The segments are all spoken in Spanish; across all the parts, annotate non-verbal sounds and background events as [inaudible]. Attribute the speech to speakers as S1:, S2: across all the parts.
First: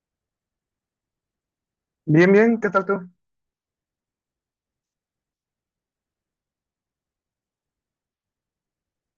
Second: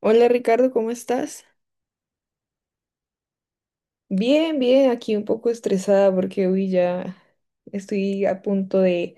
S1: Hola Ricardo, ¿cómo estás?
S2: Bien, bien, ¿qué tal tú?
S1: Bien, bien, aquí un poco estresada porque hoy ya estoy a punto de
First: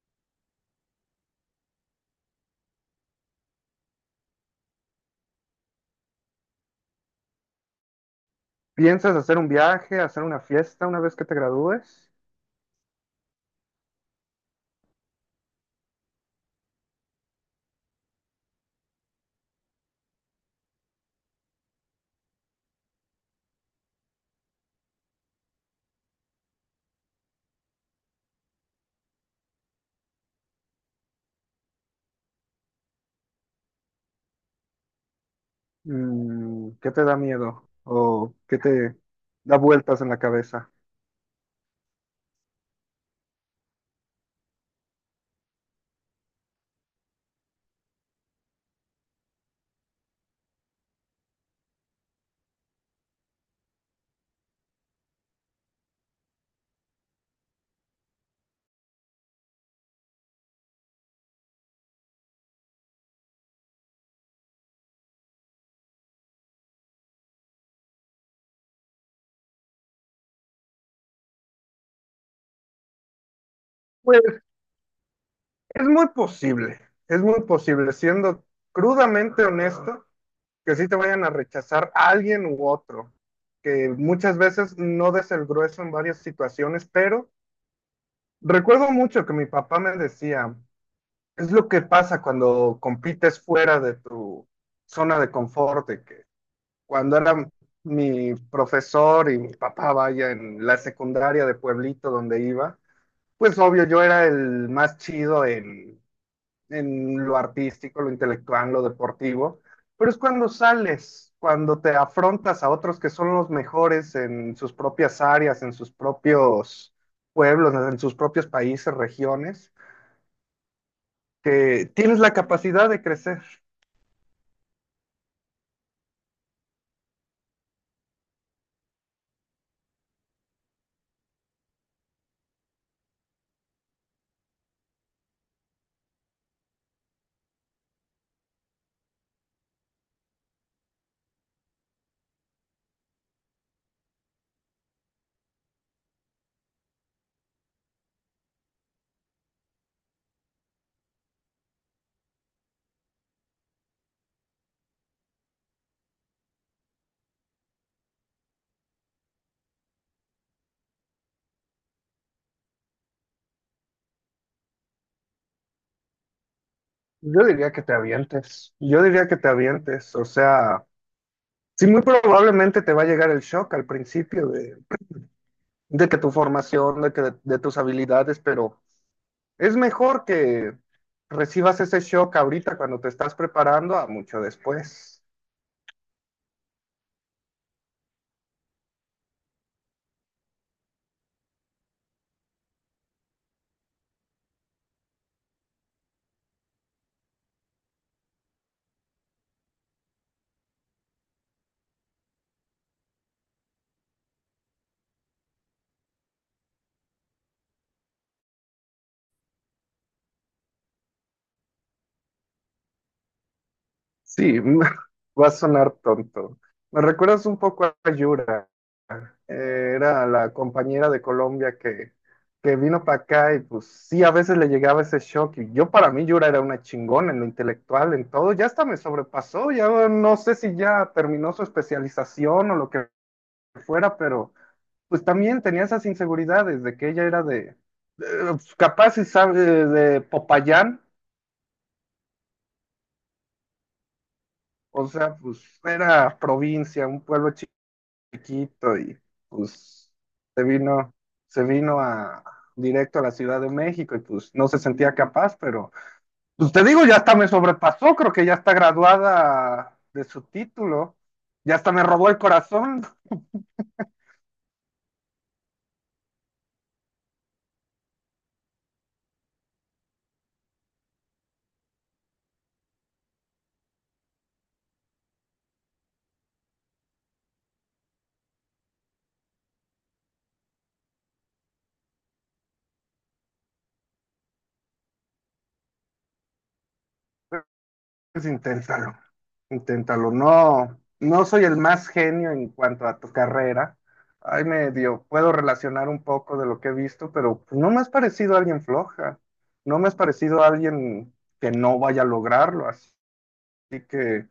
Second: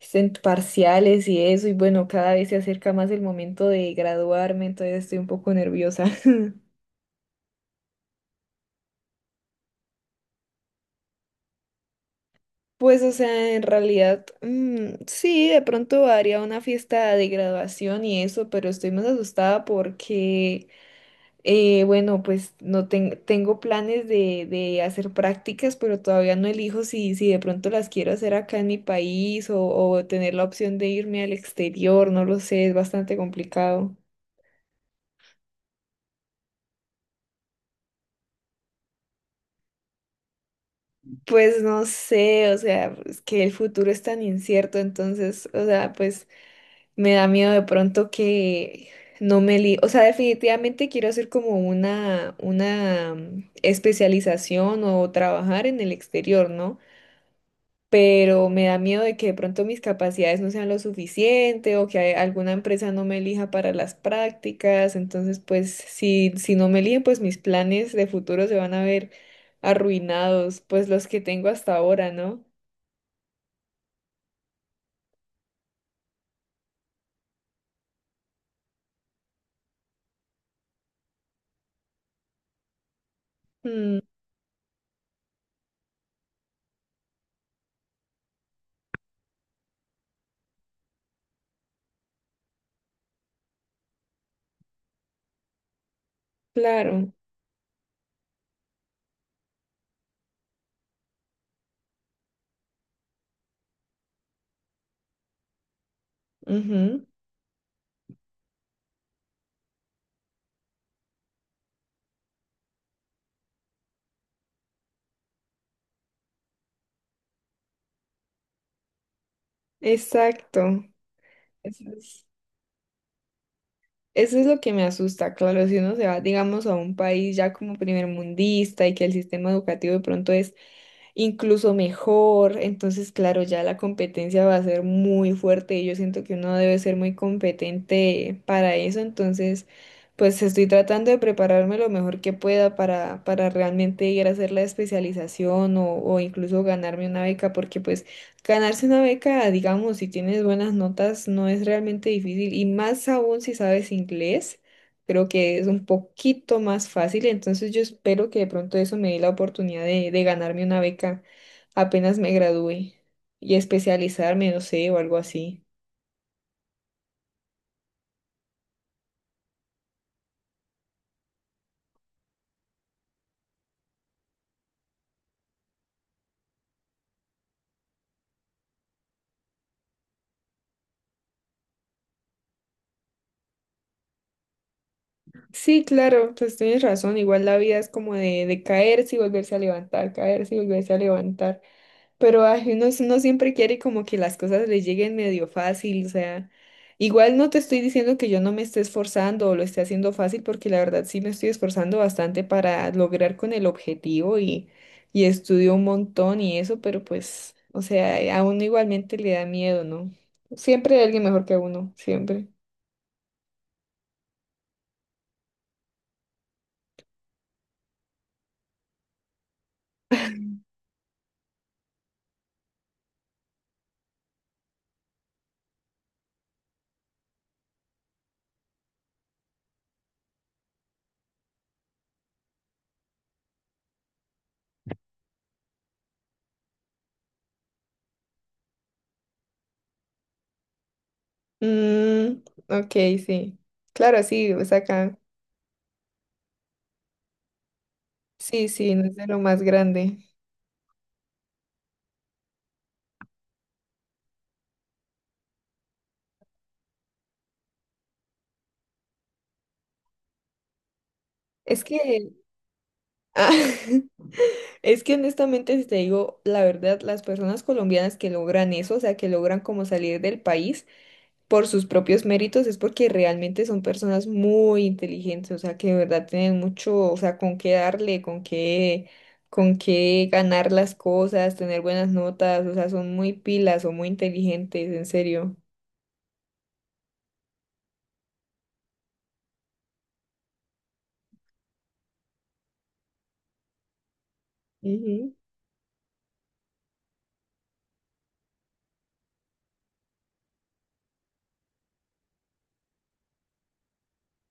S1: parciales y eso, y bueno, cada vez se acerca más el momento de graduarme, entonces estoy un poco nerviosa. [laughs]
S2: ¿Piensas hacer un viaje, hacer una fiesta una vez que te gradúes?
S1: Pues, o sea, en realidad, sí, de pronto haría una fiesta de graduación y eso, pero estoy más asustada porque. Bueno, pues no tengo planes de hacer prácticas, pero todavía no elijo si de pronto las quiero hacer acá en mi país o tener la opción de irme al exterior, no lo sé, es bastante complicado.
S2: Mm, ¿qué te da miedo? ¿O qué te da vueltas en la cabeza?
S1: Pues no sé, o sea, es que el futuro es tan incierto, entonces, o sea, pues me da miedo de pronto que no me li, o sea, definitivamente quiero hacer como una, una especialización o trabajar en el exterior, ¿no? Pero me da miedo de que de pronto mis capacidades no sean lo suficiente o que alguna empresa no me elija para las prácticas. Entonces, pues si no me eligen, pues mis planes de futuro se van a ver arruinados, pues los que tengo hasta ahora, ¿no?
S2: Pues es muy posible, es muy posible, siendo crudamente honesto, que sí te vayan a rechazar a alguien u otro, que
S1: Mm,
S2: muchas veces no des el grueso en varias situaciones, pero recuerdo mucho que mi papá me decía, es lo que pasa cuando compites fuera de tu zona de confort, de que
S1: claro.
S2: cuando era mi profesor y mi papá, vaya, en la secundaria de pueblito donde iba, pues obvio, yo era el más chido
S1: Ujú.
S2: en lo artístico, lo intelectual, lo deportivo, pero es cuando sales, cuando te afrontas a otros que son los mejores en sus propias áreas, en sus propios pueblos, en sus propios países, regiones,
S1: Exacto. Eso
S2: que tienes
S1: es.
S2: la capacidad de crecer.
S1: Eso es lo que me asusta, claro, si uno se va, digamos, a un país ya como primermundista y que el sistema educativo de pronto es incluso mejor, entonces, claro, ya la competencia va a ser muy fuerte y yo siento que uno debe ser muy competente para eso, entonces, pues estoy tratando de prepararme lo mejor que pueda para realmente ir a hacer la especialización o incluso ganarme una beca, porque pues... Ganarse una beca, digamos, si tienes buenas notas, no es realmente difícil y más aún si sabes inglés, creo que es un poquito más fácil, entonces yo espero que de pronto eso me dé la oportunidad de ganarme una beca apenas me gradúe y especializarme, no sé, o algo así.
S2: Yo diría que te avientes, yo diría que te avientes, o sea... Sí, muy probablemente te va a llegar el shock al principio de que tu formación, de que de tus habilidades, pero es mejor que recibas ese shock ahorita cuando te estás preparando a mucho después.
S1: Sí, claro, pues tienes razón, igual la vida es como de caerse y volverse a levantar, caerse y volverse a levantar. Pero ay, uno, uno siempre quiere como que las cosas le lleguen medio fácil, o sea, igual no te estoy diciendo que yo no me esté esforzando o lo esté haciendo fácil, porque la verdad sí me estoy esforzando bastante para lograr con el objetivo y estudio un montón y eso, pero pues, o sea, a uno igualmente le da miedo, ¿no? Siempre hay alguien mejor que uno, siempre.
S2: Sí, [laughs] va a sonar tonto. Me recuerdas un poco a Yura. Era la compañera de Colombia que vino para acá y pues sí, a veces le llegaba ese shock. Y yo para mí Yura era una chingona en lo intelectual, en todo, ya hasta me sobrepasó, ya no sé si ya terminó su especialización o lo que fuera, pero pues también tenía esas inseguridades de que ella era de, capaz si sabe de Popayán,
S1: Mm, ok, sí. Claro, sí, o sea,
S2: o
S1: acá.
S2: sea, pues era provincia, un pueblo
S1: Sí, sí,
S2: chiquito
S1: no es
S2: y
S1: de lo más
S2: pues
S1: grande.
S2: se vino, se vino a directo a la Ciudad de México y pues no se sentía capaz, pero pues te digo, ya hasta me sobrepasó, creo que ya está graduada de su título, ya
S1: Es
S2: hasta me robó
S1: que,
S2: el corazón,
S1: ah. [laughs] Es que honestamente, si te digo la verdad, las personas colombianas que logran eso, o sea, que logran como salir del país por sus propios méritos, es porque realmente son personas muy inteligentes, o sea, que de verdad tienen mucho, o sea, con qué darle, con qué ganar las cosas, tener buenas notas, o sea, son muy pilas, son muy inteligentes, en serio.
S2: pues inténtalo, inténtalo, no, no soy el más genio en cuanto a tu carrera. Ay, medio,
S1: Ujú.
S2: puedo relacionar un poco de lo que he visto, pero pues, no me has parecido alguien floja, no me has parecido alguien que no vaya a lograrlo. Así que,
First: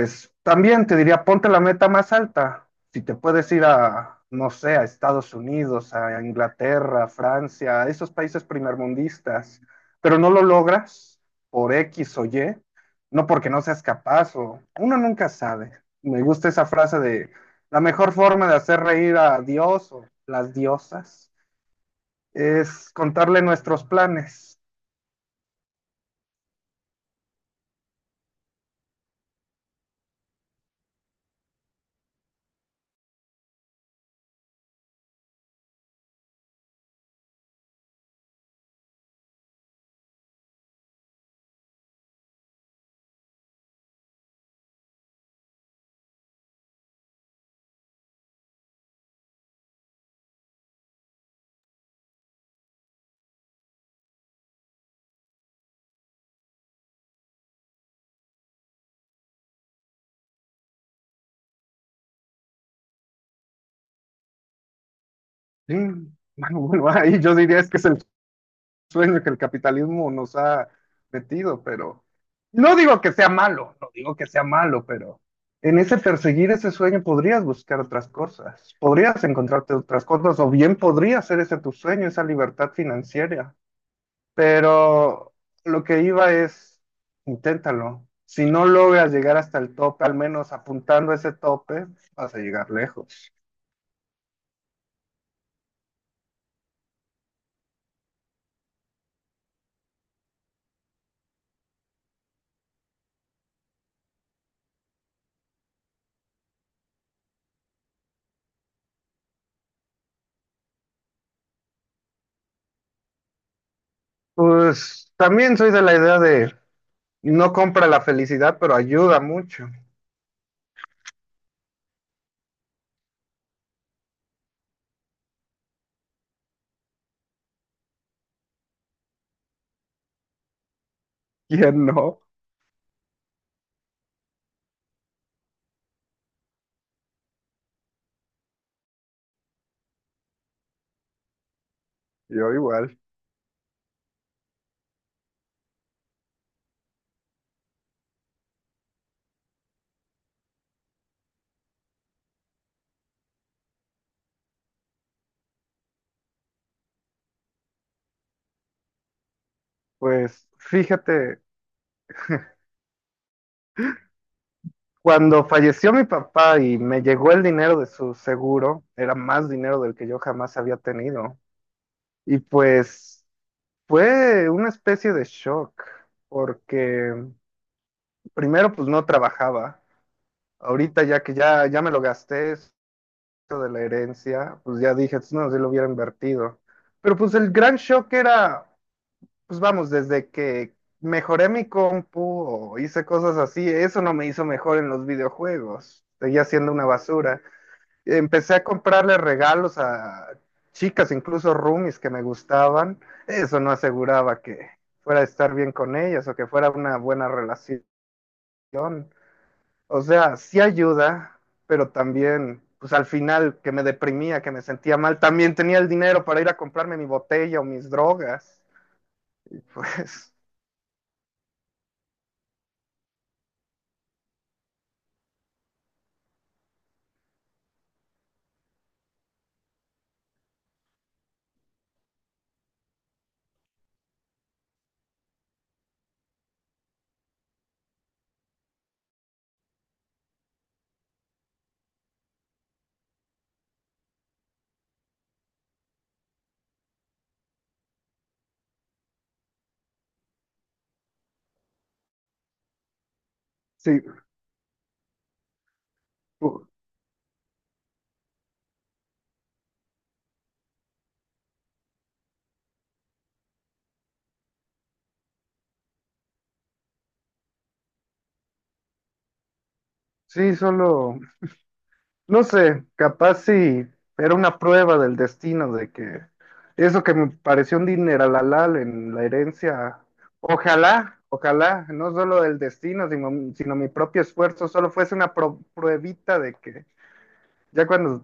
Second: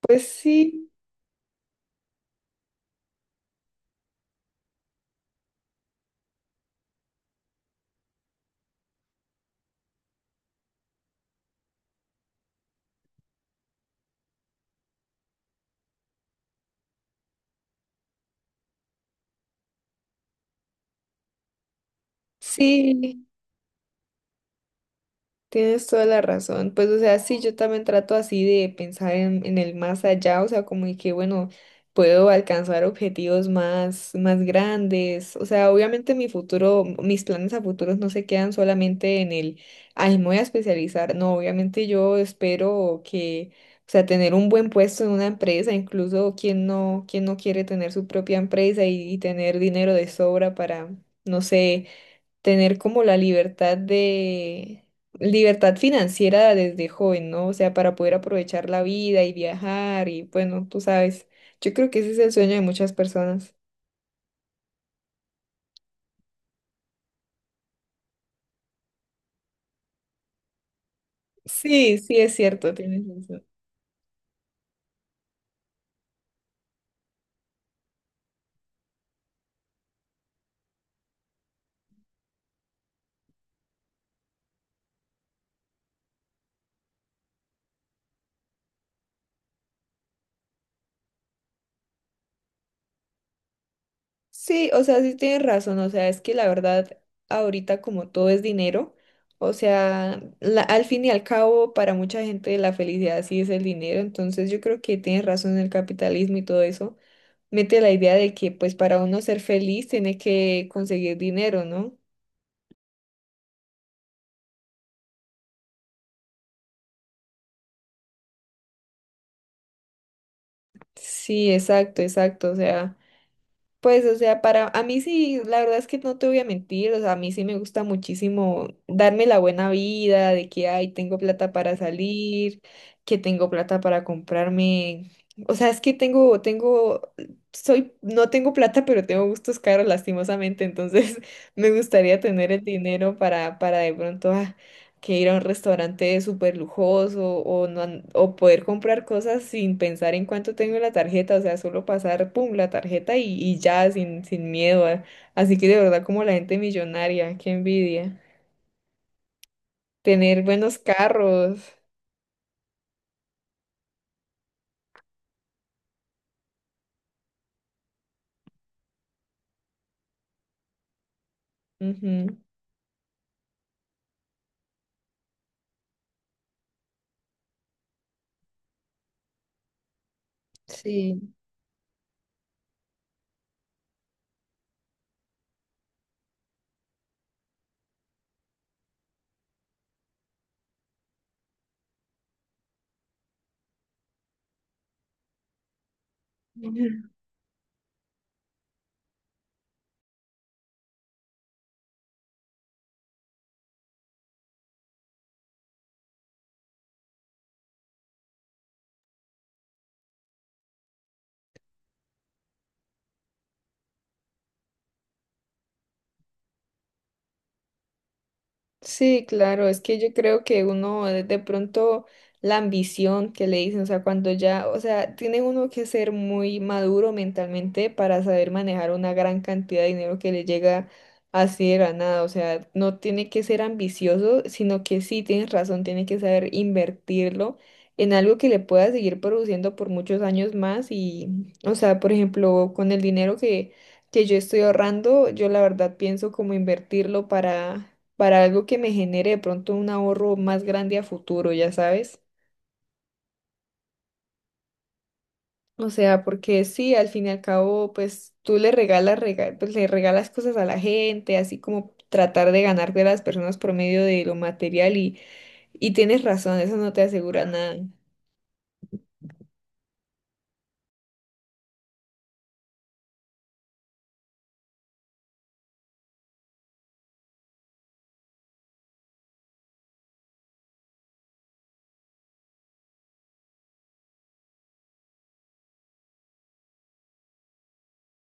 S1: Pues
S2: también
S1: sí,
S2: te diría, ponte la meta más alta. Si te puedes ir a, no sé, a Estados Unidos, a Inglaterra, a Francia, a esos países primermundistas, pero no lo logras por X o Y, no porque no seas capaz o uno nunca sabe. Me gusta esa frase de la mejor forma de hacer reír a Dios o las diosas es
S1: sí.
S2: contarle nuestros planes.
S1: Tienes toda la razón. Pues, o sea, sí, yo también trato así de pensar en el más allá, o sea, como de que, bueno, puedo alcanzar objetivos más, más grandes. O sea, obviamente mi futuro, mis planes a futuros no se quedan solamente en el, ay, me voy a especializar. No, obviamente yo espero que, o sea, tener un buen puesto en una empresa, incluso quien no quiere tener su propia empresa y tener dinero de sobra para, no sé, tener como la libertad de, libertad financiera desde joven, ¿no? O sea, para poder aprovechar la vida y viajar y bueno, tú sabes, yo creo que ese es el sueño de muchas personas.
S2: Sí, [laughs] bueno, bueno, ahí yo diría es que es el sueño que el capitalismo nos ha metido,
S1: Sí,
S2: pero
S1: sí, es cierto,
S2: no digo
S1: tienes
S2: que sea
S1: razón.
S2: malo, no digo que sea malo, pero en ese perseguir ese sueño podrías buscar otras cosas, podrías encontrarte otras cosas, o bien podría ser ese tu sueño, esa libertad financiera. Pero lo que iba es, inténtalo. Si no logras llegar hasta el tope, al menos apuntando a ese tope, vas a llegar lejos.
S1: Sí, o sea, sí tienes razón, o sea, es que la verdad, ahorita como todo es dinero, o sea, al fin y al cabo, para mucha gente la felicidad sí es el dinero, entonces yo creo que tienes razón en el capitalismo y todo eso, mete la idea de que pues para uno ser feliz tiene que conseguir dinero, ¿no?
S2: Pues también soy de la idea de no compra la felicidad, pero ayuda mucho.
S1: Sí, exacto, exacto, o sea. Pues, o sea, para a mí sí, la verdad es que no te voy a mentir, o sea, a mí sí me gusta muchísimo darme la buena vida de que, ay, tengo plata para
S2: ¿Quién no?
S1: salir, que tengo plata para comprarme, o sea, es que tengo, soy, no tengo plata, pero tengo gustos caros lastimosamente, entonces [laughs] me gustaría tener
S2: Yo
S1: el
S2: igual.
S1: dinero para de pronto, que ir a un restaurante súper lujoso o, no, o poder comprar cosas sin pensar en cuánto tengo en la tarjeta, o sea, solo pasar, pum, la tarjeta y ya, sin miedo. Así que de verdad, como la gente millonaria, qué envidia. Tener
S2: Pues
S1: buenos
S2: fíjate,
S1: carros.
S2: cuando falleció mi papá y me llegó el dinero de su seguro, era más dinero del que yo jamás había tenido.
S1: Ujú.
S2: Y pues fue una especie de shock, porque primero pues no trabajaba. Ahorita ya
S1: Sí.
S2: que ya, ya me lo gasté, eso de la herencia, pues ya dije, "Pues, no, si lo hubiera invertido". Pero pues el gran shock era, pues vamos, desde que mejoré mi compu o hice cosas así, eso no me hizo mejor en los videojuegos. Seguía siendo una
S1: [laughs]
S2: basura. Empecé a comprarle regalos a chicas, incluso roomies que me gustaban. Eso no aseguraba que fuera a estar bien con ellas o que fuera una buena relación. O sea, sí ayuda, pero también, pues al final que me deprimía, que me sentía mal, también tenía el dinero para ir a comprarme mi botella o mis drogas.
S1: Sí,
S2: [laughs]
S1: claro, es que yo
S2: Pues
S1: creo que uno de pronto la ambición que le dicen, o sea, cuando ya, o sea, tiene uno que ser muy maduro mentalmente para saber manejar una gran cantidad de dinero que le llega así de la nada, o sea, no tiene que ser ambicioso, sino que sí, tienes razón, tiene que saber invertirlo en algo que le pueda seguir produciendo por muchos años más y, o sea, por ejemplo, con el dinero que yo estoy ahorrando, yo la verdad pienso como invertirlo para algo que me genere de pronto un ahorro más grande a futuro, ya sabes.
S2: sí.
S1: O sea, porque sí, al fin y al cabo, pues tú le regalas, pues, le regalas cosas a la gente, así como tratar de ganar de las personas por medio de lo material y tienes razón, eso no te asegura nada.
S2: Sí, solo, no sé, capaz sí, era una prueba del destino de que eso que me pareció un dineral en la herencia, ojalá, ojalá, no solo del destino, sino, sino mi propio esfuerzo, solo fuese una pruebita de que ya cuando,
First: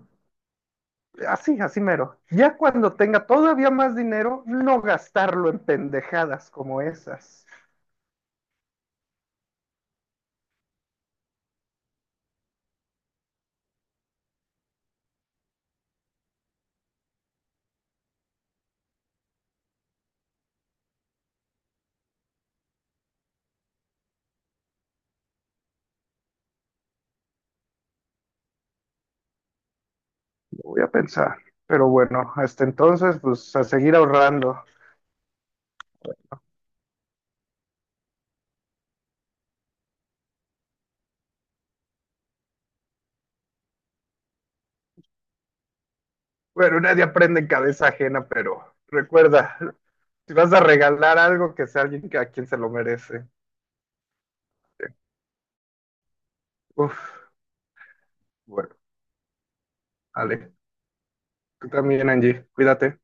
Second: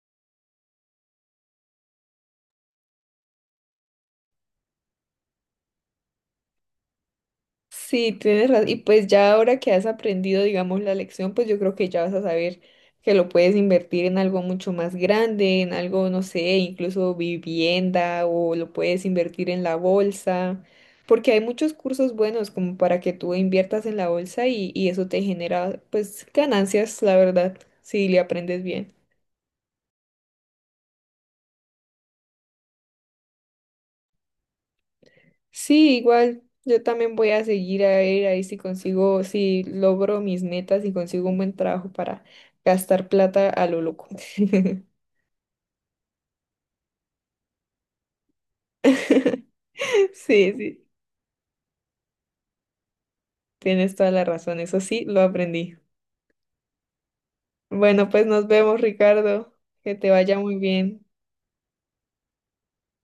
S2: así, así mero, ya cuando tenga todavía más dinero, no gastarlo en pendejadas como esas.
S1: Sí, tienes razón. Y pues ya ahora que has aprendido, digamos, la lección, pues yo creo que ya vas a saber que lo puedes invertir en algo mucho más grande, en algo, no sé, incluso vivienda o lo puedes invertir en la bolsa, porque hay muchos cursos buenos como para que tú inviertas en la bolsa y eso te genera pues ganancias, la verdad, si le aprendes bien.
S2: Lo voy a pensar, pero bueno, hasta entonces, pues a seguir ahorrando.
S1: Sí, igual yo también voy a seguir a ver ahí si consigo, si logro mis metas y consigo un buen trabajo para gastar plata a lo loco.
S2: Bueno, nadie aprende en cabeza ajena, pero
S1: [laughs]
S2: recuerda, si
S1: Sí,
S2: vas a
S1: sí,
S2: regalar algo, que sea alguien a quien se lo merece.
S1: tienes toda la razón, eso sí, lo aprendí.
S2: Uf,
S1: Bueno, pues nos
S2: bueno,
S1: vemos, Ricardo, que te vaya
S2: vale.
S1: muy bien.
S2: Tú también, Angie, cuídate.